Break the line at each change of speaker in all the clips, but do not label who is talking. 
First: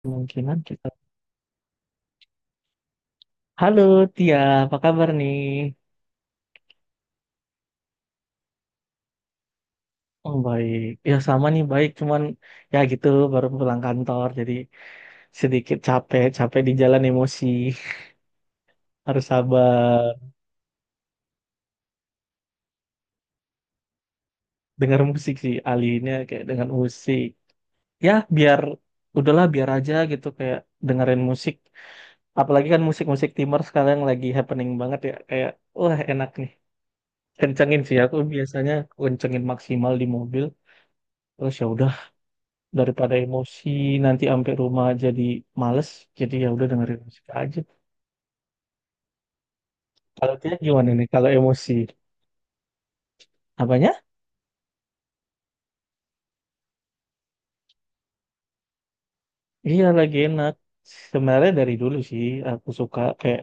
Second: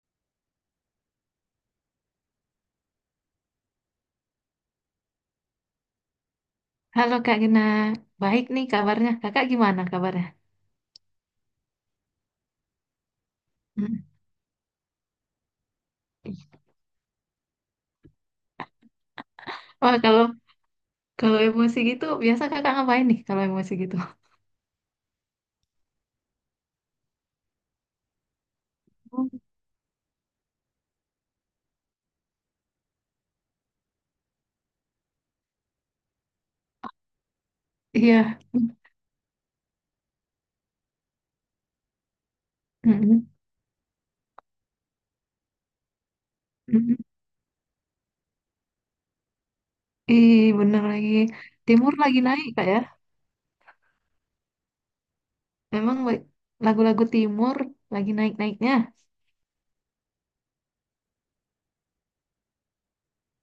Kemungkinan kita. Halo Tia, apa kabar nih?
Halo Kak Gena, baik nih kabarnya. Kakak gimana kabarnya?
Oh baik, ya sama nih baik, cuman ya gitu baru pulang
Hmm.
kantor jadi sedikit capek, capek di jalan emosi. Harus
Wah
sabar.
kalau kalau emosi gitu, biasa kakak ngapain nih kalau emosi gitu?
Dengar musik sih alinya kayak dengan musik. Ya biar
Oh.
udahlah biar aja gitu kayak dengerin musik. Apalagi kan musik-musik timur sekarang lagi happening banget ya kayak wah enak nih. Kencengin sih aku
Iya,
biasanya kencengin maksimal di mobil. Terus ya udah daripada
mm-mm,
emosi nanti sampai rumah jadi males, jadi ya udah
mm-mm.
dengerin musik aja. Kalau
Ih
dia
bener
gimana nih
lagi.
kalau emosi
Timur lagi naik Kak ya.
apanya?
Emang lagu-lagu Timur lagi naik-naiknya.
Iya lagi enak, sebenarnya dari dulu sih aku suka kayak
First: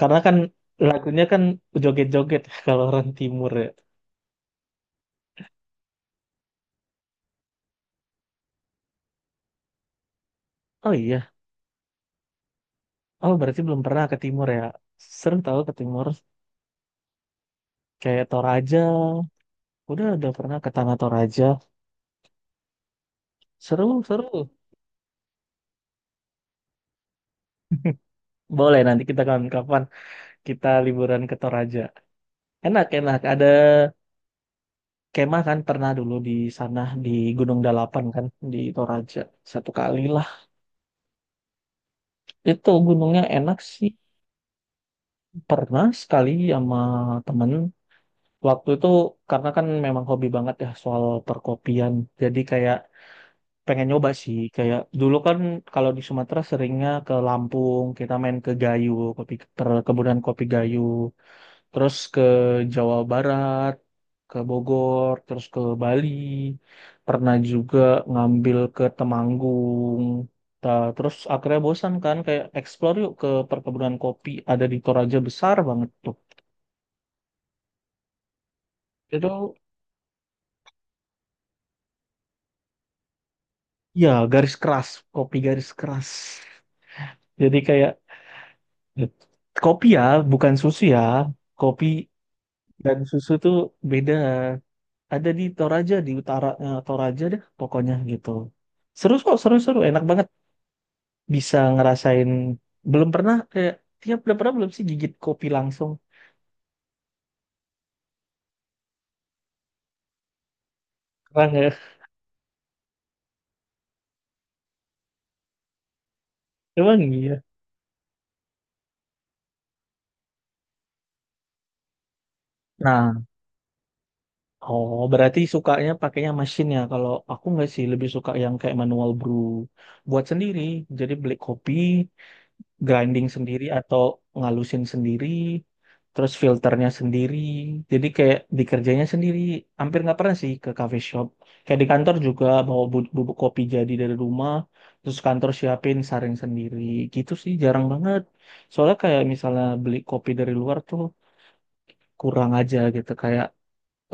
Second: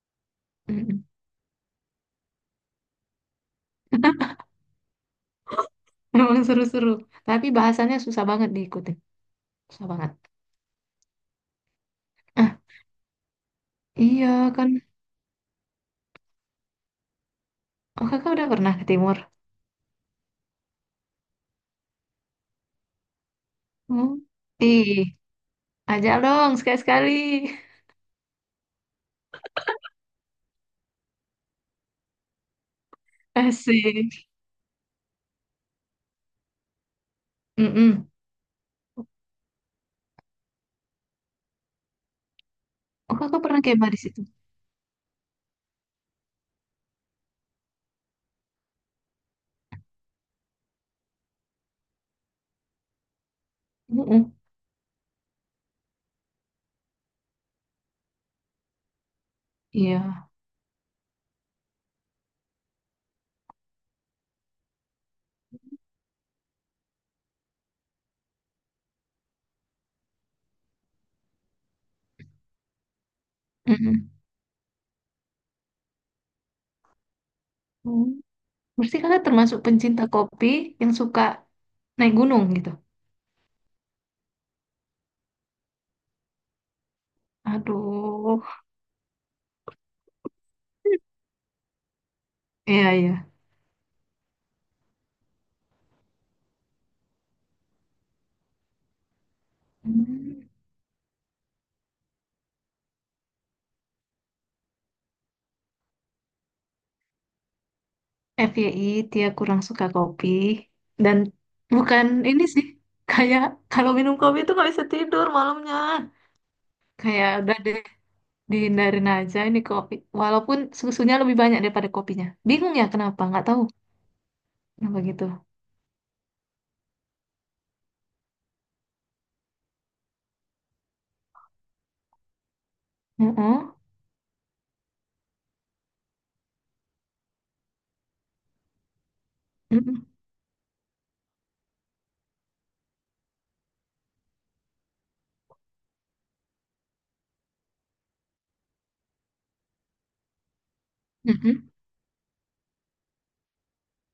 karena kan
Mm-mm.
lagunya kan joget-joget. Kalau orang timur ya,
Emang seru-seru. Tapi bahasannya susah banget diikuti. Susah banget.
oh iya,
Ah,
oh berarti belum pernah ke
iya
timur ya.
kan.
Seru tahu ke timur
Oh
kayak
kakak udah pernah
Toraja,
ke Timur?
udah pernah ke Tanah Toraja. Seru
Hmm.
seru.
Ih, ajak dong sekali-sekali.
Boleh nanti kita kapan-kapan kita liburan ke Toraja, enak enak ada
Asik.
kemah kan pernah dulu di sana di Gunung Dalapan
Mm-mm.
kan di Toraja satu kali lah. Itu
Oh,
gunungnya
kakak
enak
pernah
sih,
kemah di situ?
pernah sekali sama temen waktu itu karena kan memang hobi banget ya soal perkopian, jadi kayak pengen nyoba
Mm-mm.
sih kayak dulu kan. Kalau di Sumatera seringnya ke Lampung, kita main ke Gayo, kopi, perkebunan
Iya.
kopi Gayo. Terus ke Jawa Barat, ke Bogor, terus ke Bali, pernah juga ngambil ke Temanggung. Ta- Terus akhirnya bosan kan kayak explore yuk ke perkebunan
Mm-mm.
kopi ada di Toraja besar banget tuh.
Hmm. Berarti kakak
Itu
termasuk pencinta kopi yang suka naik gunung gitu?
ya garis keras, kopi garis keras. Jadi kayak
Aduh.
kopi ya, bukan susu ya. Kopi
Iya,
dan susu
iya.
tuh beda. Ada di Toraja di utara, eh, Toraja deh pokoknya gitu. Seru kok, seru-seru, enak banget.
Hmm.
Bisa ngerasain belum pernah kayak tiap udah pernah belum sih gigit kopi langsung
FYI, dia kurang suka kopi. Dan
pernah nggak.
bukan ini sih. Kayak kalau minum kopi itu nggak bisa tidur malamnya.
Emang
Kayak
iya.
udah deh, dihindarin aja ini kopi. Walaupun susunya lebih banyak daripada kopinya. Bingung ya kenapa,
Nah,
nggak tahu. Kenapa
oh
gitu.
berarti sukanya pakainya mesin ya. Kalau aku nggak sih, lebih suka yang kayak manual brew, buat sendiri. Jadi beli kopi, grinding sendiri
Mm-mm,
atau ngalusin sendiri, terus filternya sendiri. Jadi kayak dikerjanya sendiri, hampir
mm-mm,
nggak pernah sih ke cafe shop. Kayak di kantor juga bawa bubuk kopi jadi dari rumah, terus kantor siapin saring sendiri. Gitu sih jarang banget. Soalnya kayak misalnya beli kopi dari luar tuh
mm-mm,
kurang aja gitu kayak.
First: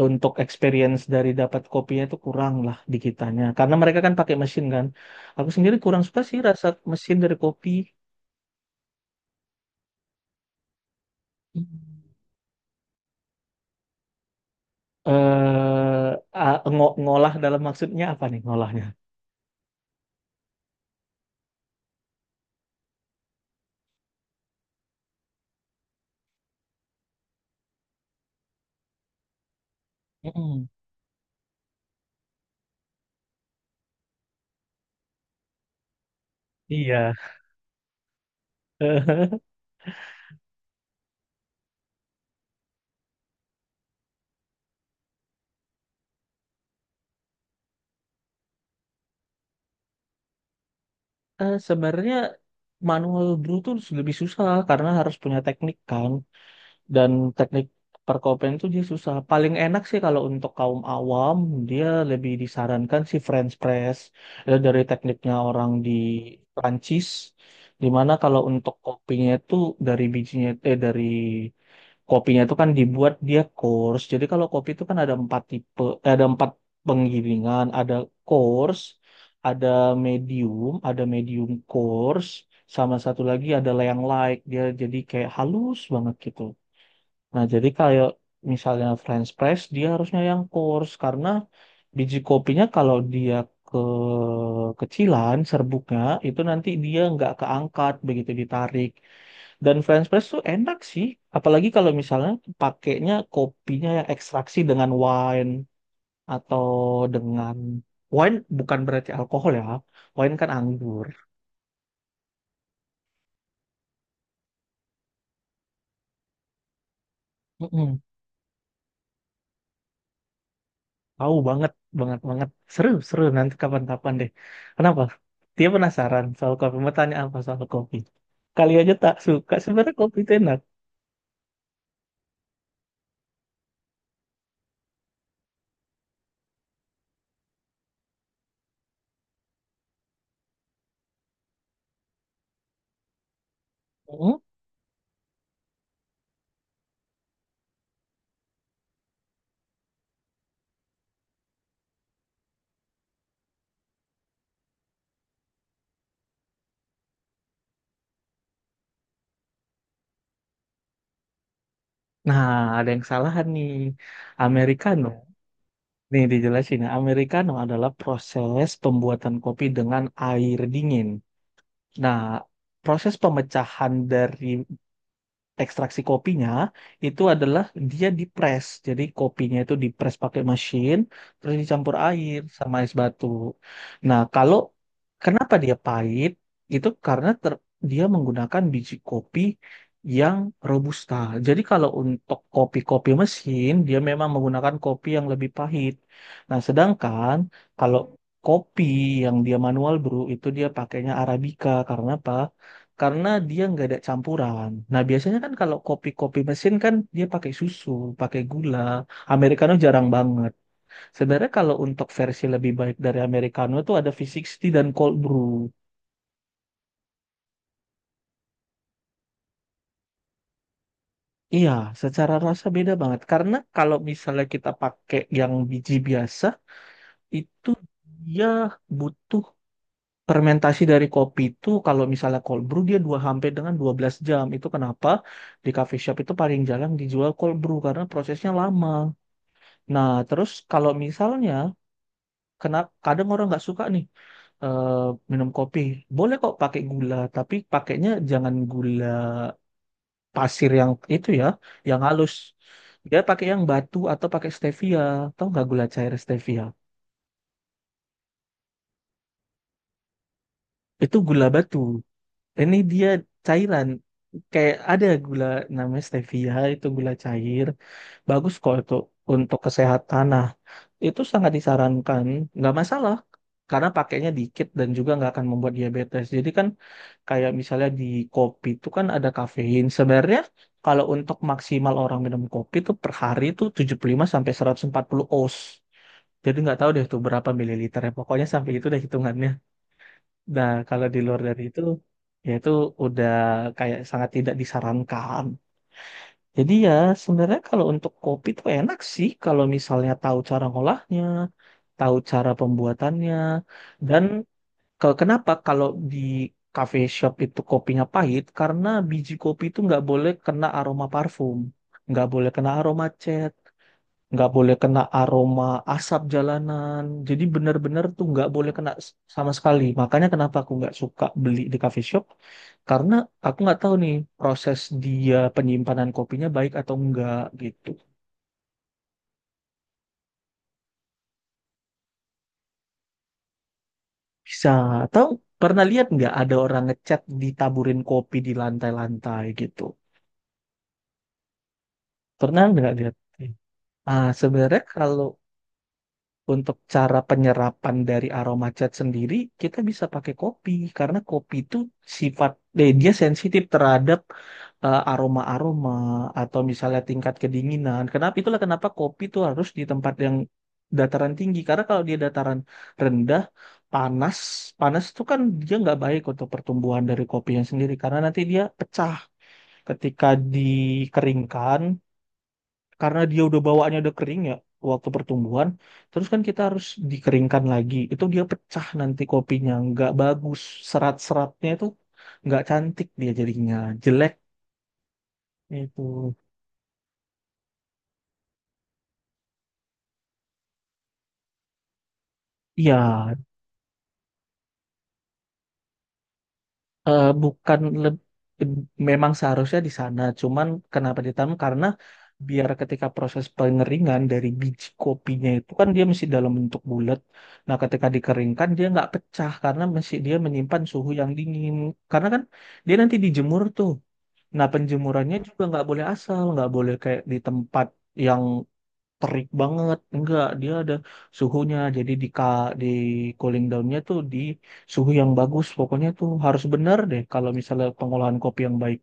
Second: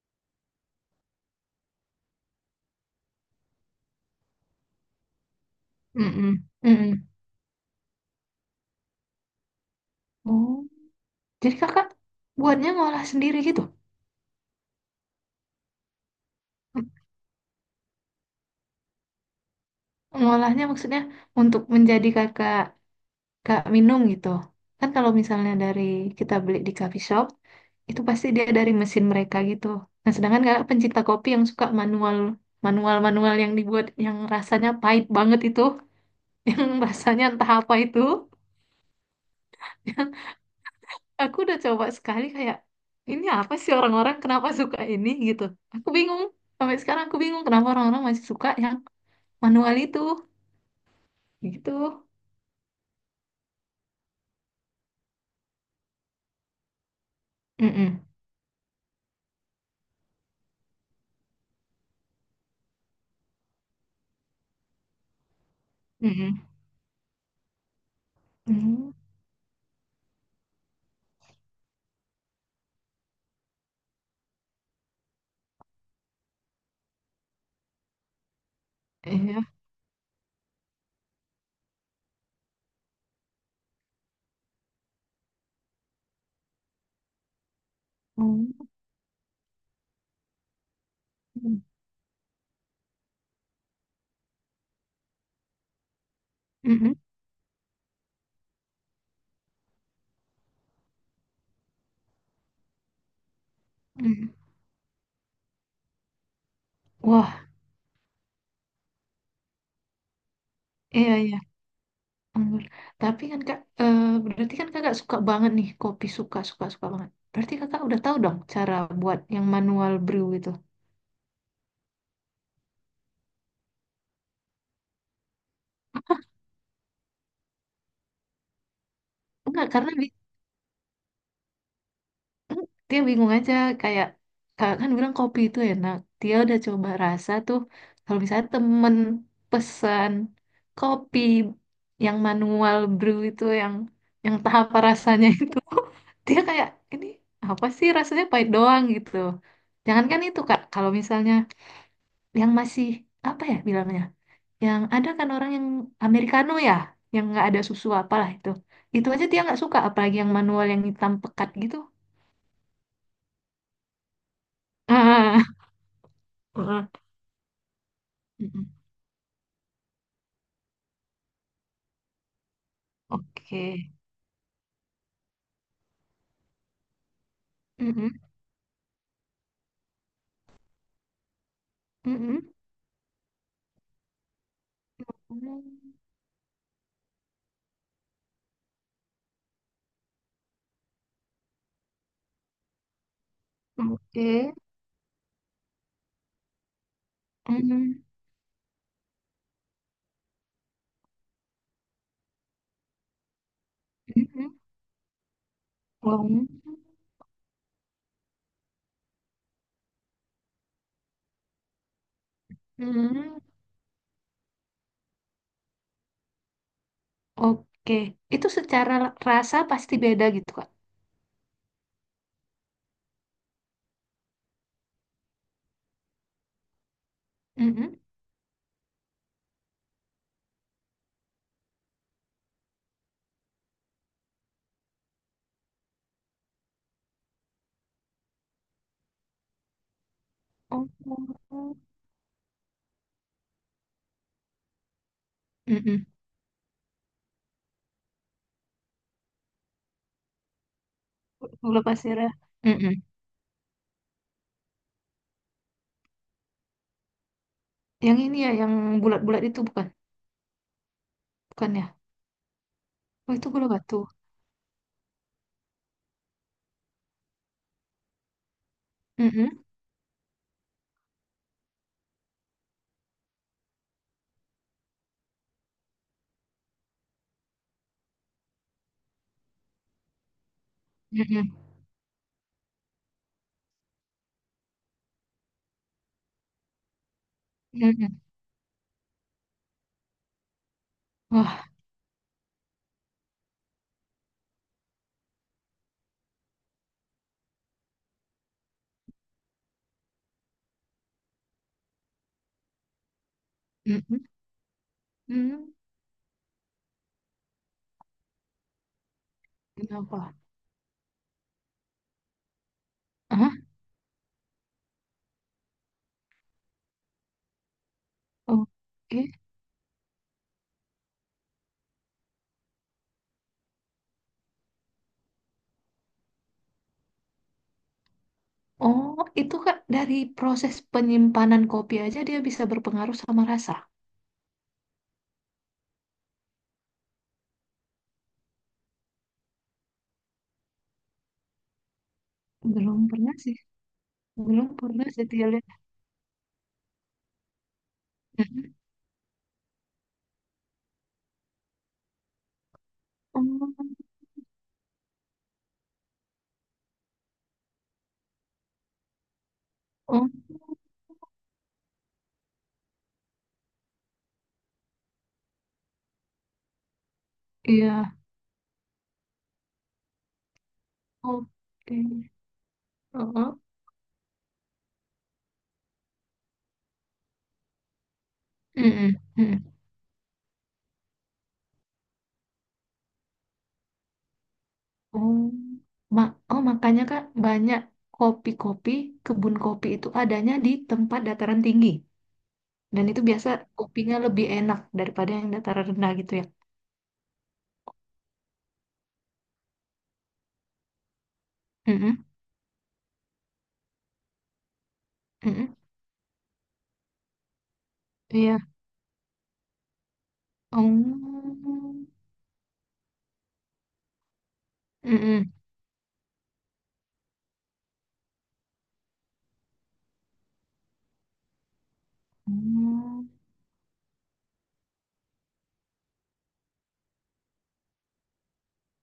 Untuk experience dari dapat kopinya tuh kurang lah di kitanya, karena mereka kan pakai mesin kan. Aku sendiri kurang suka sih
mm-mm,
rasa
mm-mm.
mesin dari kopi.
Oh, jadi kakak buatnya ngolah sendiri gitu?
Eh, a, ngo
M-
ngolah dalam maksudnya apa nih ngolahnya?
Ngolahnya maksudnya untuk menjadi kakak kak minum gitu. Kan kalau misalnya dari kita beli di coffee shop, itu pasti dia dari mesin mereka gitu. Nah, sedangkan kakak
Mhm.
pencinta kopi yang suka manual manual manual yang dibuat yang rasanya pahit banget itu, yang
Iya.
rasanya entah apa itu. Aku udah coba sekali kayak ini apa sih orang-orang kenapa suka ini gitu. Aku bingung. Sampai sekarang aku bingung kenapa orang-orang masih suka yang manual itu. Gitu.
Sebenarnya manual brew tuh lebih susah karena harus punya teknik kan, dan teknik
Mm-mm.
perkopian tuh dia susah. Paling enak sih kalau untuk kaum awam dia lebih disarankan si French press, dari tekniknya orang di
Mm-mm.
Prancis, dimana kalau untuk
Mm.
kopinya itu dari bijinya, eh, dari kopinya itu kan dibuat dia coarse. Jadi kalau kopi itu kan ada empat tipe, eh, ada empat penggilingan, ada coarse,
Iya.
ada ada medium coarse, sama satu lagi adalah yang light. Dia jadi kayak halus banget gitu. Nah, jadi kayak
Mm.
misalnya French press, dia harusnya yang coarse karena biji kopinya kalau dia ke kecilan serbuknya itu nanti
Mm-mm.
dia nggak keangkat begitu ditarik. Dan French press tuh enak sih, apalagi kalau misalnya pakainya kopinya yang
Mm.
ekstraksi dengan wine atau
Wah,
dengan wine, bukan berarti alkohol ya, wine kan anggur.
iya, iya. Anggur. Tapi kan Kak, eh, berarti kan Kakak suka banget nih kopi suka suka suka banget. Berarti Kakak udah
Mm-mm.
tahu dong cara buat yang manual brew itu.
Tahu banget, banget banget. Seru, seru nanti kapan-kapan deh. Kenapa? Dia penasaran soal kopi, mau tanya apa soal kopi. Kali aja tak suka,
Enggak, karena
sebenarnya kopi itu enak.
dia bingung aja kayak kakak kan bilang kopi itu enak, dia udah coba rasa tuh kalau misalnya temen pesan kopi yang manual brew itu yang
Mm-mm.
tahap rasanya itu dia kayak ini apa sih rasanya pahit doang gitu. Jangankan itu kak, kalau misalnya yang masih apa ya bilangnya, yang ada kan orang yang americano ya yang nggak ada susu apalah itu aja dia nggak suka apalagi yang manual yang hitam pekat gitu.
Nah, ada yang salahan nih. Americano.
Ah,
Nih dijelasin ya, Americano adalah proses
mm-mm.
pembuatan kopi dengan air dingin. Nah, proses
Oke.
pemecahan dari ekstraksi kopinya itu adalah dia
Mm-mm,
dipres. Jadi kopinya itu dipres pakai mesin, terus dicampur air
mm-mm.
sama es batu. Nah, kalau kenapa dia
Mm.
pahit? Itu karena dia menggunakan biji kopi yang robusta. Jadi kalau untuk kopi-kopi mesin, dia memang
Oke.
menggunakan kopi yang lebih pahit. Nah, sedangkan kalau
Mm.
kopi yang dia manual brew itu dia pakainya Arabica karena apa? Karena dia nggak ada
Mm-mm.
campuran. Nah, biasanya kan kalau kopi-kopi
Long.
mesin kan dia pakai susu, pakai gula. Americano jarang banget. Sebenarnya kalau untuk versi lebih baik dari
Mm.
Americano itu ada V60 dan cold brew.
Oke. Itu secara rasa pasti beda gitu, Kak.
Iya, secara rasa beda banget. Karena kalau misalnya kita pakai yang biji biasa, itu
Mm-mm.
dia butuh fermentasi dari kopi itu. Kalau misalnya cold brew dia dua, hampir dengan 12 jam. Itu kenapa di coffee shop itu paling jarang dijual cold brew karena prosesnya lama. Nah, terus
Oh.
kalau misalnya kena kadang orang nggak suka nih, eh, minum kopi,
Mm-mm.
boleh kok pakai gula, tapi pakainya jangan gula pasir yang itu ya,
Gula
yang
pasir ya.
halus.
Mm-mm.
Dia pakai yang batu atau pakai stevia, tahu nggak gula cair stevia?
Yang ini ya, yang bulat-bulat itu bukan?
Itu gula
Bukan
batu.
ya?
Ini dia
Oh, itu gula
cairan.
batu.
Kayak ada gula namanya stevia, itu gula cair. Bagus kok itu
Mm-mm,
untuk kesehatan. Nah, itu sangat disarankan, nggak masalah karena pakainya dikit dan juga nggak akan membuat diabetes. Jadi kan kayak misalnya di kopi itu kan ada kafein. Sebenarnya kalau untuk
mm-mm,
maksimal orang minum kopi itu per hari itu 75 sampai 140 oz. Jadi nggak tahu deh tuh berapa mililiter ya.
mm-mm.
Pokoknya sampai itu deh hitungannya. Nah, kalau di luar
Wah.
dari itu ya itu udah kayak sangat tidak disarankan. Jadi ya sebenarnya kalau untuk kopi tuh enak sih kalau misalnya tahu cara ngolahnya, tahu cara pembuatannya, dan
Mm-mm.
kenapa
Mm.
kalau di cafe shop itu kopinya pahit karena biji kopi itu nggak boleh
Kenapa?
kena aroma parfum, nggak boleh kena aroma
Ah,
cat, nggak boleh kena aroma asap jalanan. Jadi benar-benar tuh nggak boleh kena
oke.
sama sekali. Makanya kenapa aku nggak suka beli di coffee shop, karena aku nggak tahu nih proses dia penyimpanan kopinya baik atau enggak gitu.
Oh, itu Kak, dari proses penyimpanan kopi aja dia bisa berpengaruh sama rasa.
Bisa tahu, pernah lihat nggak ada orang ngecat ditaburin kopi di lantai-lantai gitu? Pernah nggak
Belum
lihat?
pernah sih,
Ah,
belum
sebenarnya
pernah sih
kalau
dia lihat.
untuk cara penyerapan dari aroma
Mhm.
cat sendiri, kita bisa pakai kopi karena kopi itu sifat, eh, dia sensitif
Oh,
terhadap, eh, aroma-aroma atau misalnya tingkat kedinginan. Kenapa itulah kenapa kopi itu harus di tempat
oh,
yang dataran tinggi karena kalau dia dataran rendah panas, panas itu kan dia nggak baik untuk pertumbuhan dari kopinya sendiri
iya,
karena nanti dia pecah ketika dikeringkan
oke.
karena
Oh,
dia
oh.
udah bawaannya udah kering ya waktu pertumbuhan. Terus kan kita harus dikeringkan lagi, itu dia pecah
Mm.
nanti kopinya nggak bagus, serat-seratnya itu nggak cantik, dia jadinya jelek
Oh,
itu.
Oh, makanya Kak, banyak kopi-kopi, kebun kopi itu adanya di tempat dataran tinggi.
Iya,
Dan itu biasa kopinya lebih enak daripada yang dataran rendah gitu ya.
eh, bukan memang seharusnya di sana, cuman kenapa ditanam? Karena
Mm-mm,
biar ketika proses pengeringan dari biji kopinya itu
mm-mm.
kan dia masih dalam bentuk bulat. Nah, ketika
Iya.
dikeringkan dia nggak pecah karena masih dia menyimpan suhu yang dingin.
Oh.
Karena kan dia nanti dijemur tuh. Nah, penjemurannya
Mm-mm.
juga nggak boleh asal, nggak boleh kayak di tempat yang terik banget, enggak, dia ada suhunya, jadi di ka, di
Oh.
cooling downnya tuh di suhu yang bagus, pokoknya tuh harus bener deh kalau misalnya pengolahan kopi yang baik.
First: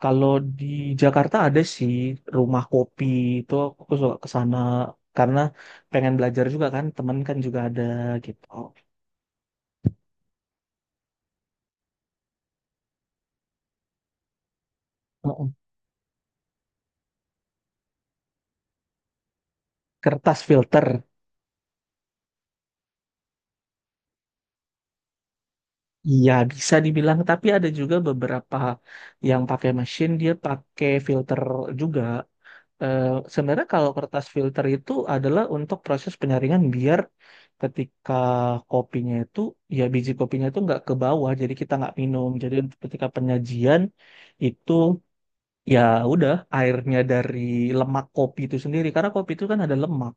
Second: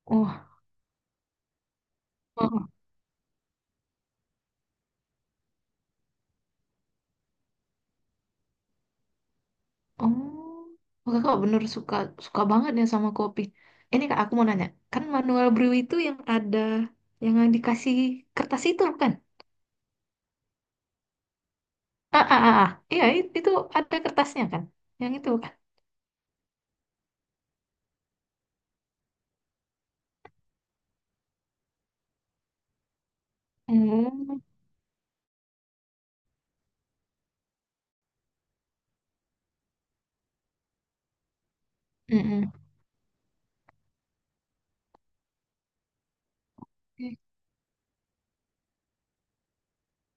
Kalau
Oh,
di Jakarta ada sih rumah
oh,
kopi itu, aku suka ke sana karena pengen belajar juga kan, temen kan juga ada gitu.
oh. Oh, kakak bener suka suka banget ya sama kopi. Ini kak, aku mau nanya, kan manual
Mm-mm.
brew itu yang dikasih kertas itu bukan?
Kertas filter.
Ah, ah, ah, ah. Iya itu ada kertasnya kan? Yang itu bukan?
Iya bisa dibilang, tapi ada juga beberapa yang pakai mesin dia pakai filter juga. Eh, sebenarnya kalau kertas
Oh,
filter itu adalah untuk proses penyaringan biar ketika kopinya itu ya biji kopinya itu nggak ke bawah jadi kita nggak minum,
mm-mm.
jadi untuk ketika penyajian itu ya udah airnya dari lemak kopi itu sendiri karena kopi itu kan ada lemak.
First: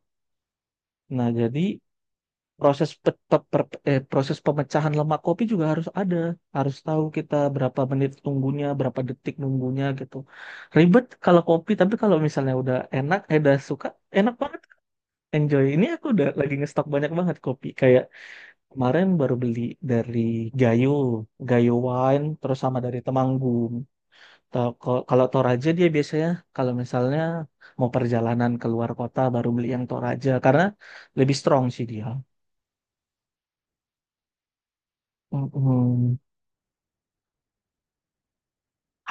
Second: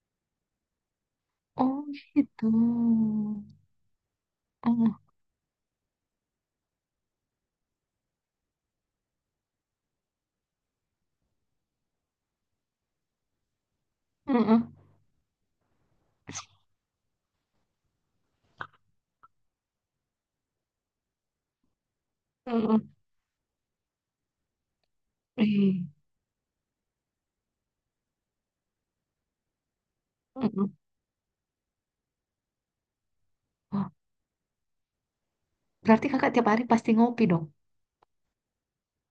Nah, jadi
Oh gitu.
proses eh, proses pemecahan
Oh,
lemak kopi juga harus ada, harus tahu kita berapa menit nunggunya berapa detik nunggunya gitu. Ribet kalau kopi, tapi kalau misalnya udah enak, eh, udah suka, enak
mm-mm.
banget, enjoy. Ini aku udah lagi ngestok banyak banget kopi kayak kemarin baru beli dari Gayo, Gayo Wine terus sama
Mm-mm.
dari Temanggung. Kalau Toraja
Ih,
dia biasanya kalau misalnya mau perjalanan keluar kota baru beli yang Toraja karena
mm-mm.
lebih strong sih dia.
Wah, berarti
Mm-mm.
kakak tiap hari pasti ngopi dong?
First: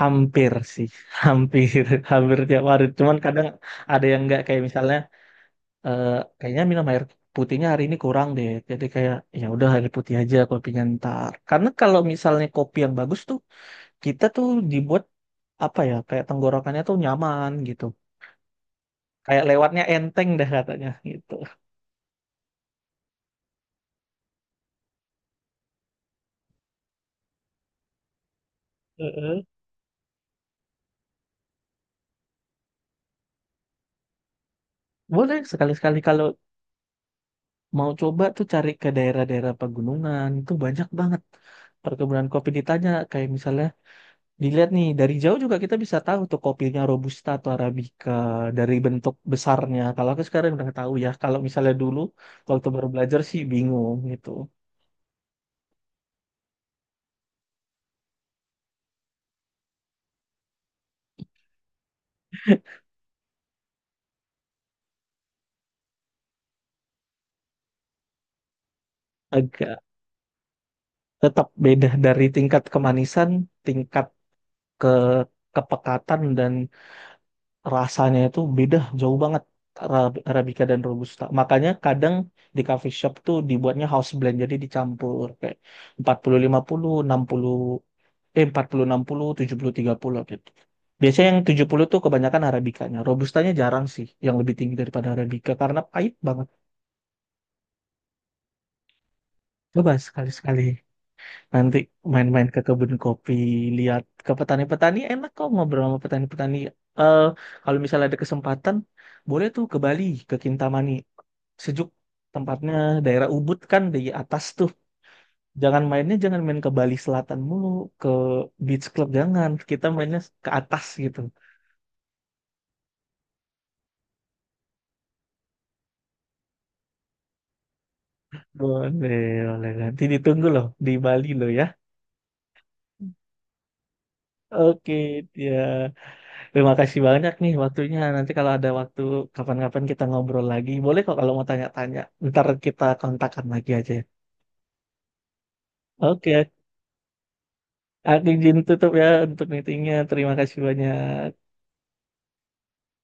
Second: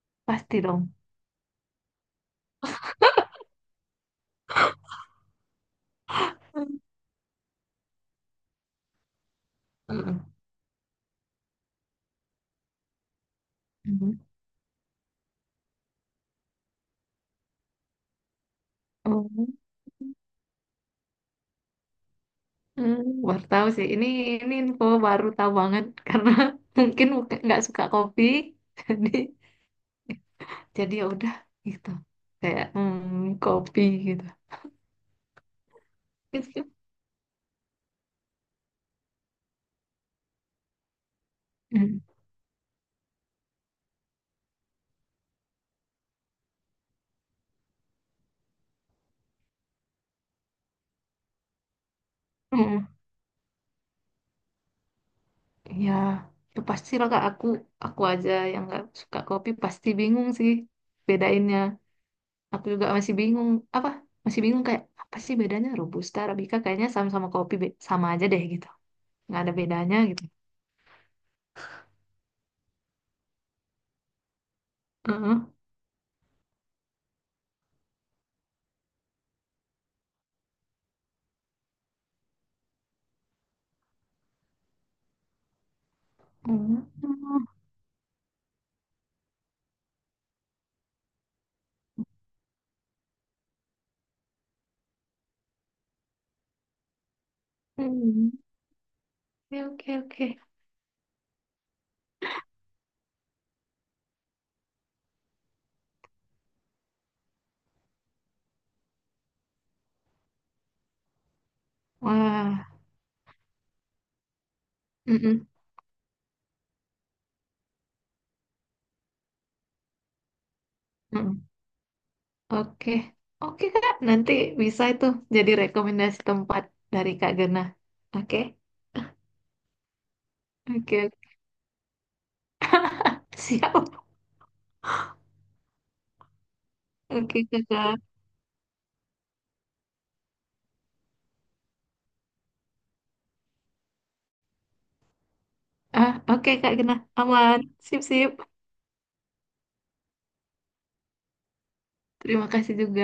Hampir
Pasti dong.
sih, hampir, hampir tiap hari. Cuman kadang ada yang nggak kayak misalnya, eh, kayaknya minum air putihnya hari ini kurang deh. Jadi kayak ya udah air putih
Mm-mm,
aja kopinya ntar. Karena kalau misalnya kopi yang bagus tuh,
mm-mm.
kita tuh dibuat apa ya, kayak tenggorokannya tuh nyaman gitu. Kayak
Oh.
lewatnya enteng dah katanya gitu.
Hmm, baru tahu sih. Ini info baru tahu banget karena mungkin nggak suka kopi, jadi
Heeh.
jadi ya udah gitu. Kayak hmm, kopi gitu.
Boleh sekali-sekali kalau
Gitu.
mau coba tuh cari ke daerah-daerah pegunungan, itu banyak banget
Hmm.
perkebunan kopi ditanya kayak misalnya dilihat nih dari jauh juga kita bisa tahu tuh kopinya robusta atau arabica dari bentuk besarnya. Kalau aku sekarang udah tahu ya. Kalau misalnya dulu waktu
Hmm.
baru belajar sih bingung gitu.
Ya, ya pasti lah Kak. Aku aja yang nggak suka kopi pasti bingung sih bedainnya. Aku juga masih bingung. Apa? Masih bingung kayak apa sih bedanya Robusta, Arabica, kayaknya sama aja deh gitu. Nggak ada
Agak
bedanya gitu.
tetap beda dari tingkat kemanisan, tingkat ke
Heeh.
kepekatan dan rasanya itu beda jauh banget. Arabica dan robusta. Makanya kadang di coffee shop tuh dibuatnya house blend jadi dicampur kayak empat puluh lima
Hmm.
puluh enam puluh, eh, empat puluh puluh enam puluh, tujuh puluh tiga puluh gitu. Biasanya yang 70 tuh kebanyakan arabikanya. Robustanya jarang sih yang lebih tinggi daripada arabica karena pahit banget.
Hmm. Oke,
Coba
oke, oke.
sekali-sekali nanti main-main ke kebun kopi, lihat ke petani-petani enak kok ngobrol sama petani-petani. Eh kalau misalnya ada kesempatan, boleh tuh ke Bali, ke Kintamani. Sejuk
Wah,
tempatnya daerah Ubud kan di atas tuh.
mm-mm,
Jangan mainnya jangan main ke Bali Selatan mulu, ke beach club jangan. Kita mainnya ke atas gitu.
mm-mm. Oke, Oke Kak, nanti bisa itu jadi rekomendasi tempat dari Kak Gena. Oke,
Boleh, boleh. Nanti ditunggu loh di
oke,
Bali loh ya.
siap.
Oke, ya. Terima kasih banyak
Oke
nih
Kakak,
waktunya. Nanti kalau ada waktu kapan-kapan kita ngobrol lagi. Boleh kok kalau mau tanya-tanya. Ntar kita kontakkan lagi aja ya.
ah,
Oke,
oke Kak Gena, aman, sip
aku
sip.
izin tutup ya untuk meetingnya. Terima kasih banyak.
Terima kasih juga.